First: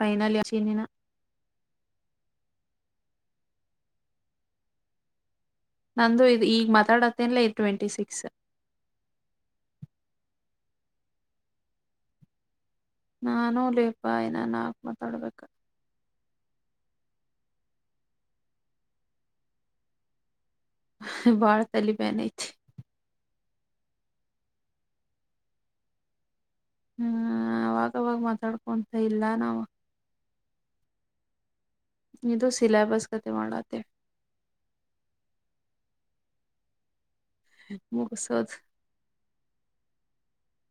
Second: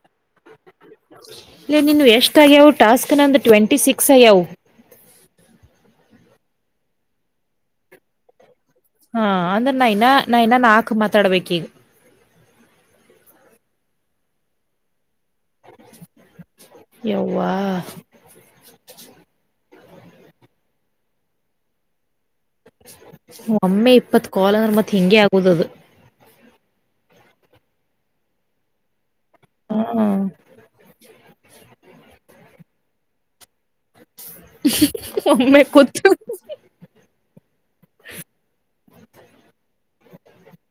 Final ಚೀನಿನ ಇ ನೀನ್ ಎಷ್ಟಾಗ್ಯ ಉಟ್ಟ ಟಾಸ್ಕ್ನ ಅಂದು ಟ್ವೆಂಟಿ ಸಿಕ್ಸ್ ಅಯ್ಯವು ನಂದು ಇ ಈಗ ಮಾತಾಡತ್ತೇನ್ಲ ಇ ಟ್ವೆಂಟಿ ಸಿಕ್ಸ್ ಹಾ ಅಂದ್ರೆ ನಾ ಇನ್ನ ನಾ ಇನ್ನ ನಾಕ್ ಮಾತಾಡ್ಬೇಕ ಈಗ ನಾನು ಲೀಪಾ ಇನ್ನ ನಾಲ್ಕು ಮಾತಾಡ್ಬೇಕು ಯೌ್ವಾ ಭಾಳತಲ್ಲಿ ಬನ್ ಐತಿ ಒಮ್ಮೆ ಇಪ್ಪತ್ತು ಕಾಲನರ್ಮತಿ ಹಿಂಗಗೆ ಆಗುವುದದು ಹ್ಮ್ ಅವಾಗವಾಗ ಮಾತಾಡ್ಕೊಂತ ಇಲ್ಲ ನಾವು ಹಾ ಹಾ ಇದು ಸಿಲೆಬಸ್ ಕತೆ ಮಾಡತ್ತೆ ಮೆ ಕುದು ಮುಗಸೋದ. [inaudible]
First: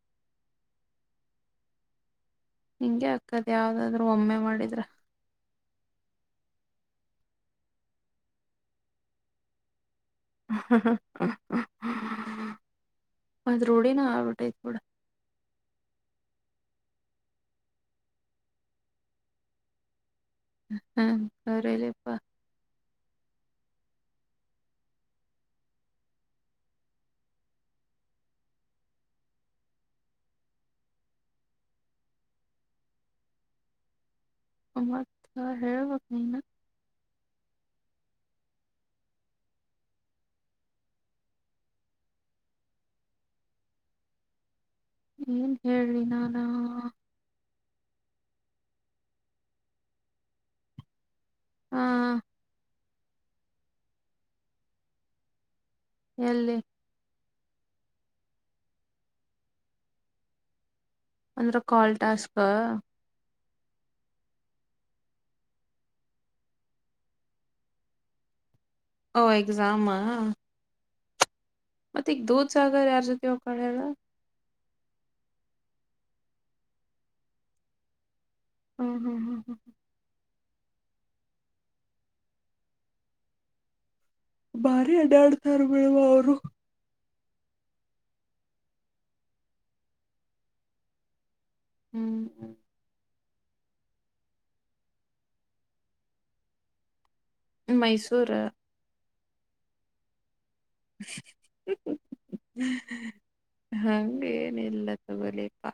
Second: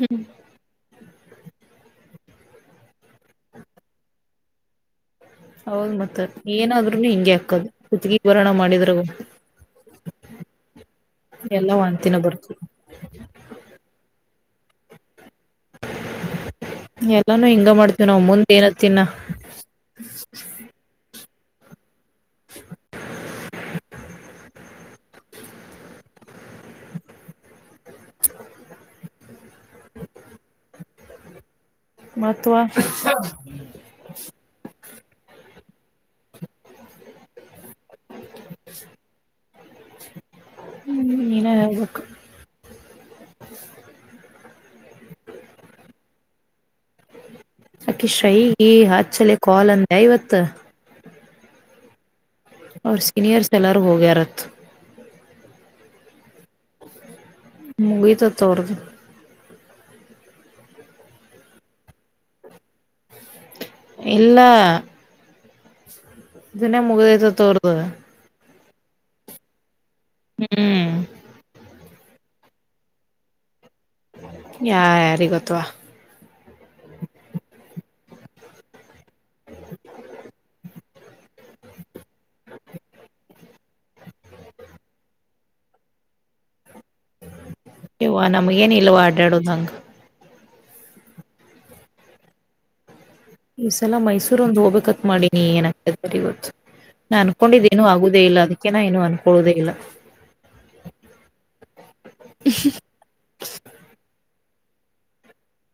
ಹ್ಮ್. ನಿಂಗೆ ಅಕ್ಕದ್ ಯಾವ್ದಾದ್ರು ಒಮ್ಮೆ ಮಾಡಿದ್ರ. ಹೌದ್ ಮತ್ತ ಏನಾದ್ರುನು ಹಿಂಗಗೆ ಹಾಕದು ಕುತ್ಗಿಭರಣ ಮಾಡಿದ್ರ. ಎಲ್ಲಾ ವಾಂತಿನ ಬರ್ತದ ಅದ ರೂಢಿನ ಆಗ ಬಿಟೈಟ್. [unintelligible] ಎಲ್ಲಾನು ಹಿಂಗ ಮಾಡ್ತೀವಿ ನಾವ ಮುಂದ ಏನತ್ತಿನ. ಹ್ಮ ಅವ್ರ ಇಲಿಪ್ಪಾ. [inaudible] ಮತ್ತ ವಾ. ಮತ್ತ ಹೇಳಬೇಕ ನೀನ. [inaudible] ಹ್ಮ್ ನೀನ ಹೆಬ್ಬೇಕ್. ಏನ್ ಹೇಳ್ರಿ ನಾನಾ. ಅಕಿ ಶ್ರೇಯಿಗ ಹ ಚಲೆ ಲೆ ಕಾಲ್ ಅಂದ್ಯಾ ಇವತ್ತ. ಹಾ. ಅವ್ರ ಸೀನಿಯರ್ ಎಲ್ಲರೂ ವೋಗ್ಯಾರತ್. ಎಲ್ಲಿ. ಮುಗಿತ ಅತ ಅವರದ. ಅಂದ್ರ ಕಾಲ್ ಟಾಸ್ಕ್. ಇಲ್ಲ. ಇದನ್ನೇ ಮುಗ್ದೈತ ಅತ ಅವರದ. ಓ ಎಕ್ಸಾಮ. ಹ್ಮ್. ಮತ್ತೆ ಈಗ ದೂದ್ ಸಾಗರ್ ಯಾರ್ ಜೊತೆ ಹೋಗಕಳಲ್ಲ. ಯಾ ಯಾರಿಗ ಗೊತ್ತ ವಾ. ಹ್ಮ್ ಹ್ಮ್ ಹ್ಮ್ ಹ್ಮ್ ಭಾರಿ ಅಡಾಡ್ತಾರ ಬಿಡ್ವ ಅವರು. ಯವ್ವ ನಮ್ಗ ಏನ್ ಇಲ್ವಾ ಅಡ್ಡಾಡದು್ ಹಂಗ. ಹ್ಮ್್ಮ್. ಈ ಸಲ ಮೈಸೂರ ಒಂದ್ ಹೋಗ್ಬೇಕತ್ ಮಾಡಿನಿ ಏನತಾರೆ ಇವತ್ತು. ನಾ ಅನ್ಕೊಂಡಿದ್ದೇನನು ಆಗುದೇ ಮೈಸೂರ ಇಲ್ಲ ಅದಕ್ಕೆ ನ ಏನುೂ ಅನ್ಕೊಳ್ಳುದೇ ಇಲ್ಲ. [unintelligible] ಇಲ್ಲಾ ತಗೋಲೆ ಪಾ.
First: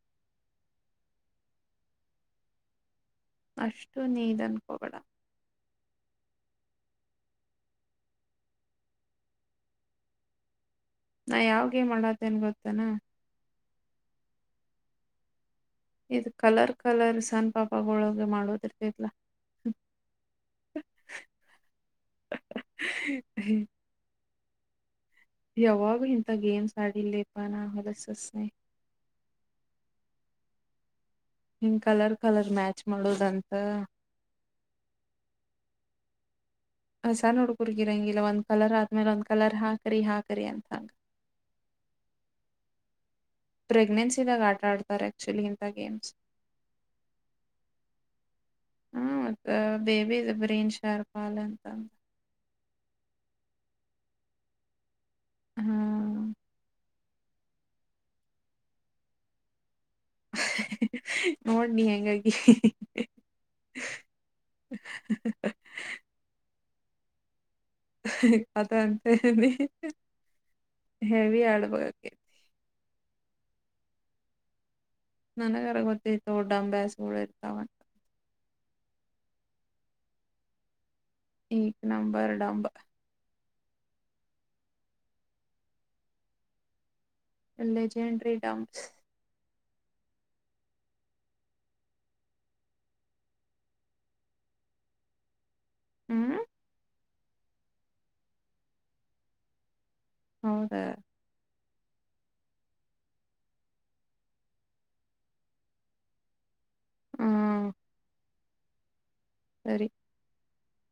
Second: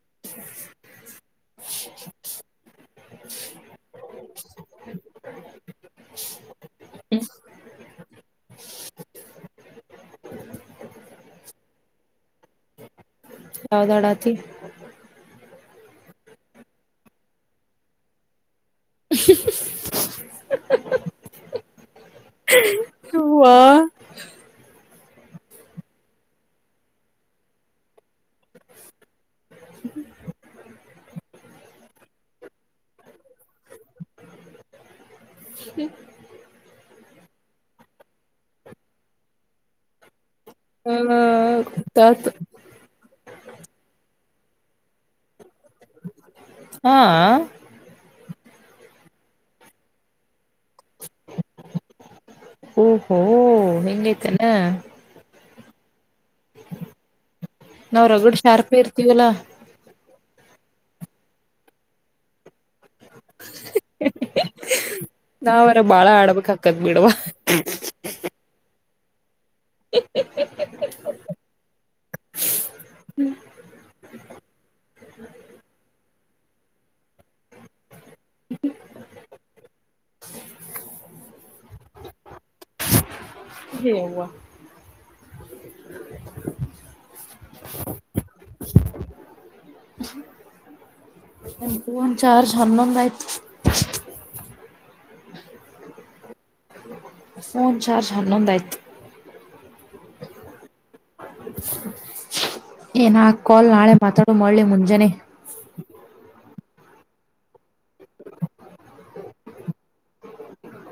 [inaudible] ಅಷ್ಟು ನೀನ ಅನ್ಕೋ ಬೇಡಾ. ಹ್ಮ. ನಾ ಯಾವ ಗೇಮ್ ಆಡಾತ್ತೇನ ಗೊತ್ತೇನಾ. ಯಾವ್ದಾಡಾತಿ. ಇದು ಕಲರ್ ಕಲರ್ ಸಣ್ಣ ಪಾಪಗಳೊಳಗೆ ಮಾಡೋದ. [unintelligible] ಹವಾ. ಯಾವಾಗು ಹಿಂತ ಗೇಮ್ಸ್ ಆಡಿಲ್ಲ ಲೆ ಪಾ ನಾ ಹೋಲ್ಸ್ ಅಸಯ್ಯ. [unintelligible] ಹಿಂಗ್ ಕಲರ್ ಕಲರ್ ಮ್ಯಾಚ್ ಮಾಡೋದಂ [inaudible] ಸ ನೋಡ್ಗುರ್ಗಿರಂಗಿಲ್ಲ ಒಂದ್ ಕಲರ್ ಆದ್ಮೇ ಒಂದ್ ಕಲರ್ ಹಾಕಿ ಹಾಕ ಹ್ಮ ತಾತ. [unintelligible] ಹಾ. ಹ್ಮ ದ ಬೇಬಿ ಗ್ರೀನ್ ಶಾರ್ ಪಾಲಂತ. ಓಹೋ ಇಂಗ್ ಐತೆನ ಹ್ಮ್ ನಾವ್ ರಗಡ್ ಶಾರ್ಪ ಇರ್ತೀವಲ್ಲಾ. ನೋಡ್ನಿ ಹೆಂಗಾಗಿ. ನಾವರ ಬಾಳ ಆಡ್ಬೇಕ್ಕದ್ ಬಿಡವಾ. ಅದ ಅಂತೆ [unintelligible] ಹೆವಿ ಆಗ್ [unintelligible] [inaudible] ನನಗರ ಗೊತ್ತೈತ್ತು ಡೊಂಬ್ಯಾಸ್ [inaudible] ಈ ನಂಬರ್ ಡಂಬ್ - ಹೆವ್ವ ಜೆಂಡ್ರರಿ ಡಂಮ್ಸ್. ಫೋನ್ ಚಾರ್ಜ್ ಹನ್ನೊಂದ್ ಆಯ್ತ್. ಹ್ಮ್ ಫೋನ್ ಚಾರ್ಜ್ ಹನ್ನೊಂದ್ ಆಯ್ತ್. ಹೌದ ಏನ್ ಕಾಲ್ ನಾಳೆ ಮಾತಾಡು ಮಾಡ್ಲಿ ಮುಂಜಾನೆ. ಹ್ಮ್ [inaudible] ಸರಿ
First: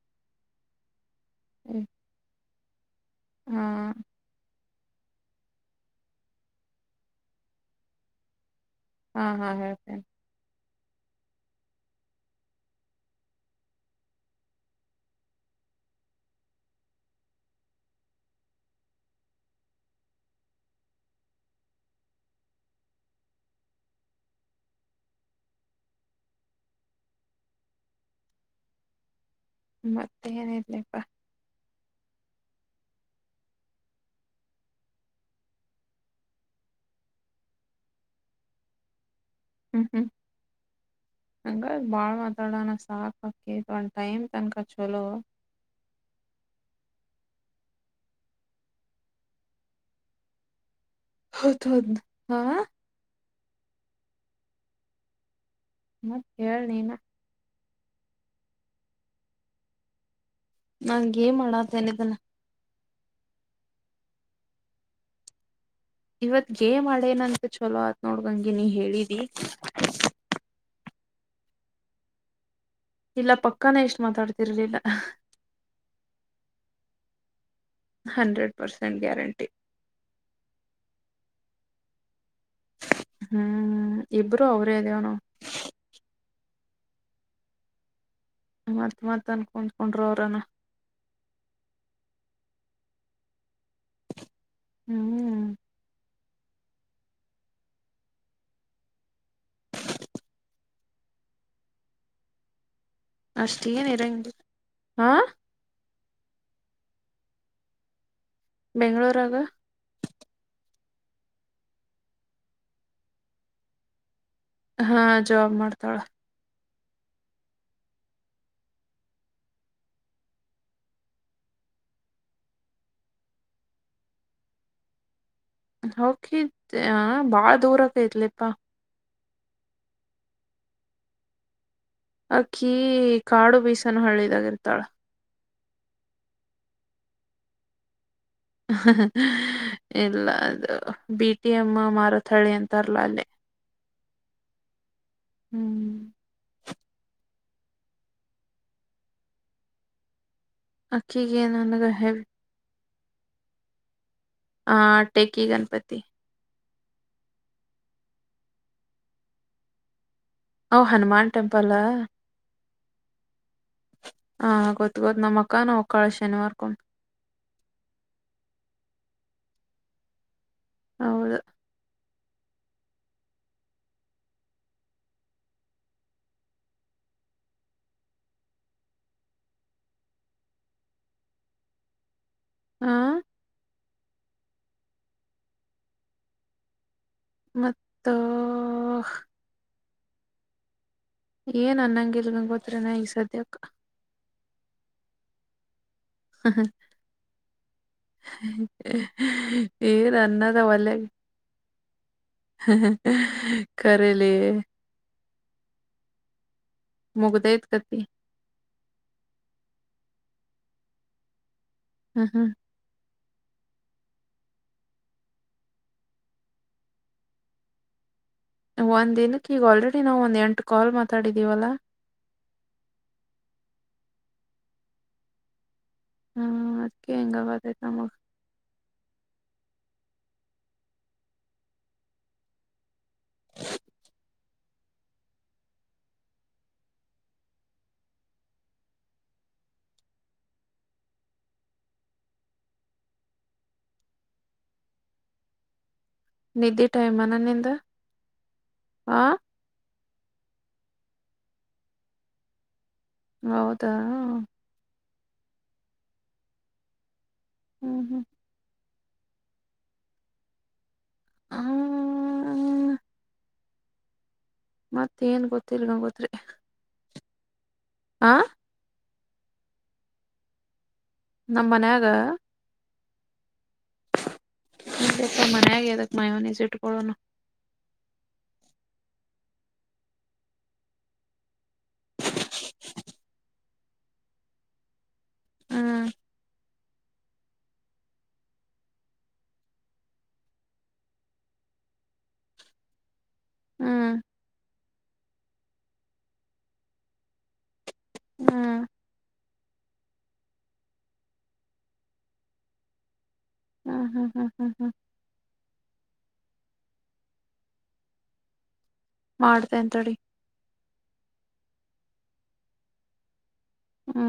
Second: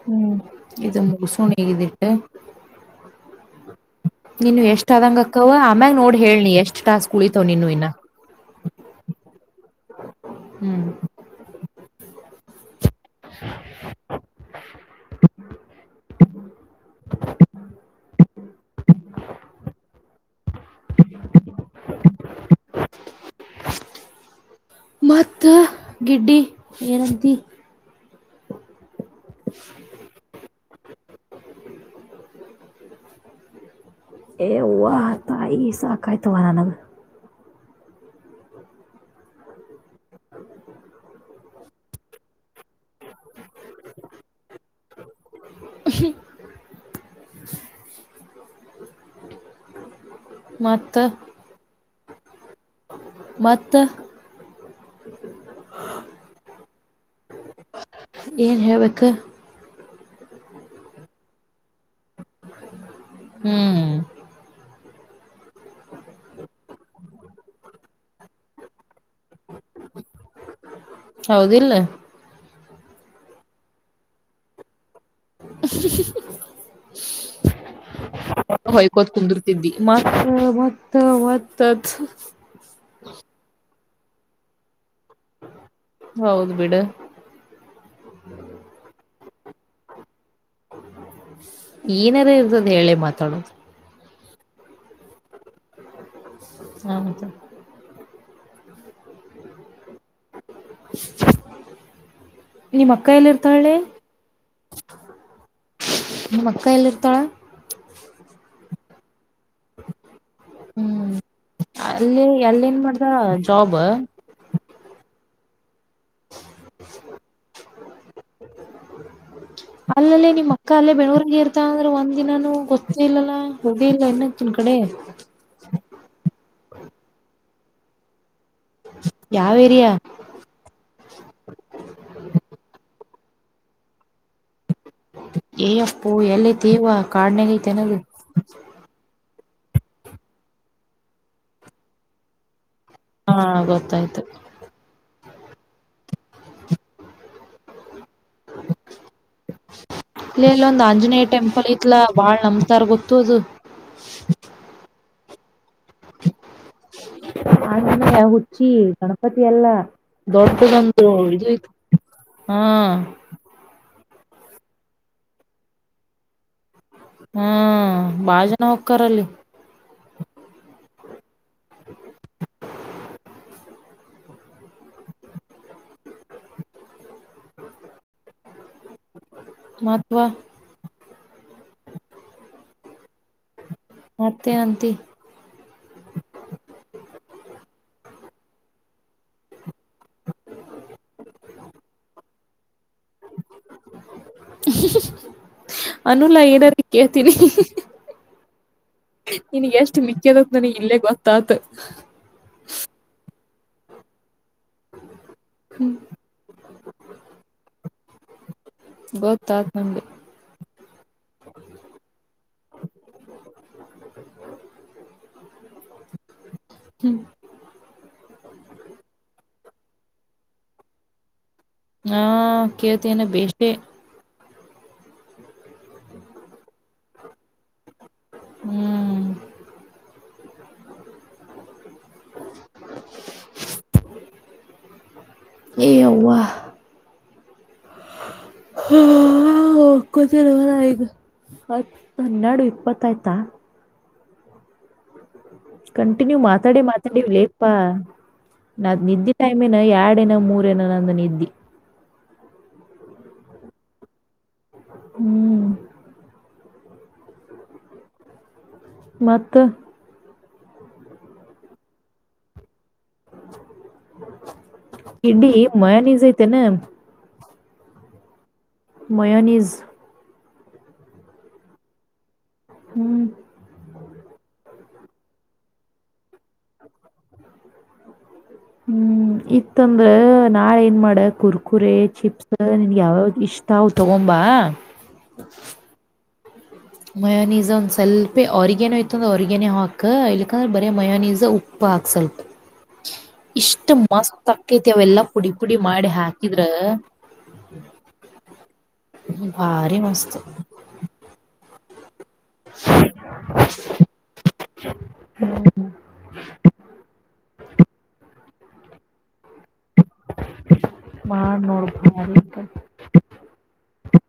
ಹ್ಮ್ ಇದು ಮುಗ್ಸಣಗಿದಿಟ್ಟ. ಹಾ ಇನ್ನು ಎಷ್ಟ ಆದಂಗಕ್ಕವ ಆಮ್ಯಾಗ್ ನೋಡ್ ಹೇಳ್ಲಿ ಎಷ್ಟ್ ಟಾಸ್ಕ್ ಉಳಿತವ್ ಇನ್ನು ಇನ್ನ. ಹಾ ಹಾ ಹೇಳ್ ಹ್ಮ್ [inaudible] [inaudible] ಮತ್ತ ಗಿಡ್ಡಿ ಏನಂತಿ. ಮತ್ತೆ ಏನ್ ಐತಿಪ್ಪ. ಹ [inaudible] ಎವ್ವ ತಾಯಿ ಸಾಕಾಯ್ತು ಅವ ನನಗ. ಹ್ಮ್ ಹ್ಮ್ ನಂಗ ಬಾಳ ಮಾತಾಡೋಣ ಸಾಕಕ್ಕಿ ಒಂದು ಟೈಮ ತನಕ ಚೊಲೋ. ಹಾ ಹಾ ಮತ್ ಹೌದೌದು ಹಾ ಮತ್ತ ಮತ್ ಹೇಳ್ ನೀನ ಏನ್ ಹೇಳ್ಬೇಕ. ನನ್ ಗೇಮ್ ಅಡಾತಿನಿ ಇದುನ್ನ. ಹ್ಮ್ ನೋಡ್ದಂಗೆ ನೀ ಹೇಳಿದಿ. ಹೌದಿಲ್ಲ. ಇಲ್ಲ ಪಕ್ಕಾನೆ ಎಷ್ಟ್ ಮಾತಾಡ್ತಿರ್ಲಿಲ್ಲ. ಹಾ ಹಂಡ್ರೆಡ್ ಹಾ ಪರ್ಸೆಂಟ್ ಹೊಯ್ಕತ್ ಗ್ಯಾರಂಟಿ ಕುಂದ್ರುತಿದ್ದಿ ಮತ್ತ ಮತ್ತ ಮ ತದ್ ಹ್ಮ್ ಇಬ್ರು ಅವ್ರೇ ಅದೆೇವನು. ಹೌದು ಬಿಡ. ಮತ್ತ್ ಮತ್ ಅನ್ಕಂದಕೊಂಡ್ರ ಅವ್ರನ ಅ ಹೇಳೇ ಮಾತಾಡದು ಹ್ಮ್ ಹನಿತೆ ನಿಮ್ಮ ಅಕ್ಕ ಎಲ್ಲಿ ಅಷ್ಟ ಇರ್ತಳ್ಳಿ ಏನ್ ಇರಂಗಿಲ್ಲ ಹಾ ನಿಮ್ ಅಕ್ಕ ಇಲ್ಲಿ ಇರ್ತಾಳೆ ಬೆಂಗಳೂರು ಹ್ಮ್ ಅಲ್ಲಿ ಅಲ್ಲಿ ನ್ ಮಾಡ್ದ ಜಾಬ್ ಹಾ ಜಾಬ್ ಮಾಡ್ತಾಳ ಅಲ್ಲಲ್ಲಿ ನಿಮ್ಮ ಅಕ್ಕ ಅಲ್ಲೇ ಬೆಂಗಳೂರಿಗೆ ಇರ್ತ ಅಂದ್ರೆ ಒಂದ್ ದಿನಾನನು ಗೊತ್ತೇ ಇಲ್ಲ ಗಡಿ ಇಲ್ಲ ಇನ್ನ ಕಡೆ ಹಕ ಬಾಳ ದೂರಕೈತ್ಲಿಪ್ಪಾ ಯಾವ್ ಏರಿಯಾ ಅಕ್ಕಿ ಕಾಡು ಬೀಸನು ಹಳ್ಳಿದಾಗಿ ಇರ್ತಾಳ ಏ ಅಪ್ಪು ಎಲ್ಲ್ದೇವ ಕಾಡನೇಲಿತೆ ಅನ್ನೋದು ಇಲ್ಲ ಅದು ಬಿ ಟಿ ಎಮ್ಮ ಮಾರುಥಳಿ ಅಂತ ಹಾ ಗೊತ್ತಾಯ್ತು ಹ್ಮ್ ಇಲ್ಲ ಇಲ್ಲೊಂದು ಆಂಜನೇಯ ಅಕ್ಕಿಗೆ ಟೆಂಪಲ್ ನನಗ ಇತ್ಲಾ ಹೆವಿ ಬಾಳ್ ನಮತಾರ್ ಗೊತ್ತ ತೋದುು ಹ ಟೆಕಿ ಗಣಪತಿ ನ ಹುಚ್ಚಿ ಗಣಪತಿ ಎಲ್ಲ ಅವ್ ದೊಡ್ಡದೊಂದು ಹನುಮಾನ್ ಟೆಂಪಲ್ ಹಾ ಹಾ ಗೊತ್ತ ಗೊದ್ ನಮ್ಮ್ ಅಕ್ಕ ನ ಹೋಗ್ಕ್ಕಾಳೆ ಶನಿವಾರ ಹ್ಮ ಬಾಳ ಜನ ಹಕ್ಕಾರಲ್ಲಿ ಹೌದು ಮಹತ್ವ ಆ ಹಾ ತ ಅಂತ ಮತ್ತು ಏನ್ ಅನ್ನಂಗಲ್ಗಂಗ ಗೊತ್ರನಾ ಈಗ ಸದ್ಯಕ್ಕ ಅನುಲಾ ಏನಾರ ಕೇಳ್ತೀನಿ ನಿನಗ್ ಎಷ್ಟ ಏನ್ ಮಿಕ್ಕ್ಯದತ್ ನನಗ್ ಇಲ್ಲೇ ಗೊತ್ತಾತ ಹ್ಮ ಕರಲಿ ಹ್ಮ್ ಮುಗದೇದ ಕತಿ ನಂದ ಹ್ಮ್ ಹ್ಮ್ ಹ್ಮ್ ಒಂದ್ ದಿನಕ್ಕೆ ಈಗ ಆಲ್ರೆಡಿ ನಾವವು ಒಂದ್ ಎಂಟು ಕಾಲ್ ಮಾತಾಡಿದೀವಲ್ಲಾ ಹಾ ಕತನೆ ಬಸೆ ಹ್ಮ್ ಅದ್ಕ್ಕೆ ಹೆಂಗ ಬತತಮಗ ಹ್ಮ್ ಎವಾ ಹಾ ಕುತರವ ಆಗ ಹತ್ ಹನ್ನೆರಡು ಇಪ್ಪತ್ತ ಆಯ್ತಾ ಕಂಟಿನ್ಯೂ ಮಾತಾಡಿ ನಿದ್ದಿ ಟೈಮ್ ಮಾತಾಡಿ ಅನ ನಿಂದ ಇಲೇಪಾ ನ ಆ ನಿದ್ದೆ ಟೈಮನ ಎಡ್ [unintelligible] ರಡಿನ ಮೂರೇನ ನಂದು ನಿದ್ದಿ. ಹೌದಾ. ಹ್ಮ್ ಹ್ಮ್ ಹ್ಮ್ ಮತ್ತ. ಹಅಅ ಏನ್ ಇಡ್ಡಿ ಗೊತ್ತಿಲ್ ಮಯಾನಜ ಗಂಗೋತ್ರಿ ಐತೆನ. ಆ ಮಯೋನೀಜ್. ನಮ ಮನ್ಯಾಗ. ಹ್ಮ್ ಇಲ್ಲಪ್ಪ ಮನೆಯಾಗಿ ಎದಕ್ಕೆ ಮಯನೀಜ್ ಇಟಕೊಳ್ಳೋಣ. ಹ್ಮ್ ಇತ್ತಂದ್ರ ನಾಳ ಏನ್ ಮಾಡ ಕುರ್ಕುರೆ ಚಿಪ್ಸ್ ನಿನ್ಗೆ ಯಾವ್ ಯಾವ್ದ ಇಷ್ಟ್. ಅವು ತಗೊಂಬಾ. ಹ್ಮ್ ಮಯಾನೀಸ್ ಒಂದ್ ಸ್ವಲ್ಪೆ ಅರ್ಗ್ಯಾನ ಇತ್ತು ಅಂದ್ರಾ, ಆರ್ಗ್ಯಾನೋ ಇತ್ತು ಅಂದ್ರ ಆರ್ಗ್ಯಾನೋ ಹಾಕು ಇಲ್ಲಿಕಂದ್ರೆ ಬರೇ ಮಯಾನೀಸ್ ಉಪ್ಪ. ಹಾಕ್ ಸ್ವಲ್ಪ. ಇಷ್ಟ ಹ್ಮ್ ಮಸ್ತ್ ಅಕ್ಕೈತಿ ಅವೆಲ್ಲಾ ಪುಡಿ ಪುಡಿ ಮಾಡಿ ಹಾಕಿದ್ರ. ಹ್ಮ್ ಭಾರಿ ಮಸ್ತ್ ಹ ಅ ಹ ಹ್ಮ್ ಹ್ಮ್ ಹ್ಮ್ ಹ್ಮ್ ಹ್ಮ್ ಮಾಡ್ತೆನ ತಡಿ. ಮಾಡ್ ನೋಡು [unintelligible] ಹ್ಮ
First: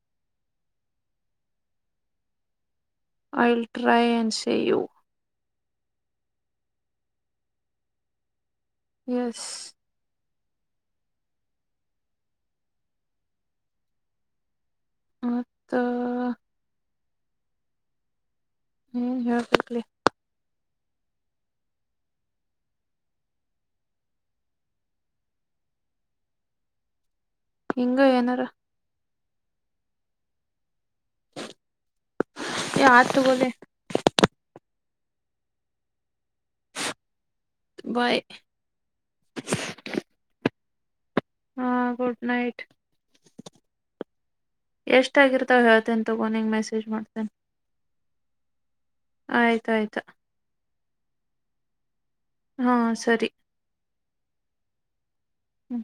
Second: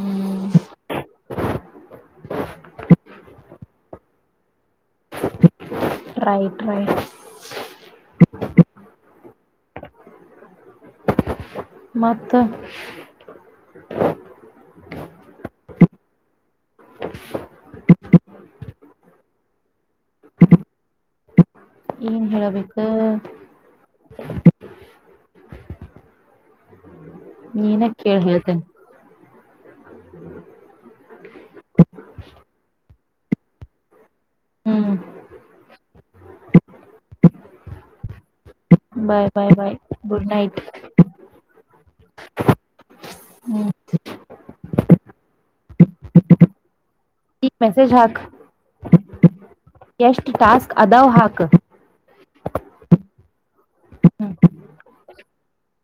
ಹ್ಮ I will try and see you. Try try. Yes ಮತ್ತ ಮತ್ತಅ. ಎನ್ ಹೇಳ್ಬೇಕಲೆ. ಏನ್ ಹೇಳಬೇಕ. ನೀನ ಹಿಂಗ ಕೇಳ ಏನಾರ ಹೇಳ್ತೇನೆ. ಹೇ ಆಯ್ತ್ ತಗೊಳೆ. ಹ್ಮ್ bye bye bye bye good night. ಹಾ ಗುಡ್ ನೈಟ್. ಹ್ಮ್ ಎಷ್ಟ ಆಗಿರ್ತಾವೆ ಹೇಳ್ತೇನ್ ತಗೊ ನಿಂಗೆ ಮಸಜ್ ಮಾಡ್ತೇನೆ. ಈಗ ಮೆಸೇಜ್ ಹಾಕು. ಆಯ್ತಾ ಅಯ್ತು. ಅದಾವ ಹಾಕು. ಹ್ಮ ಸರಿ. ಹ್ಮ್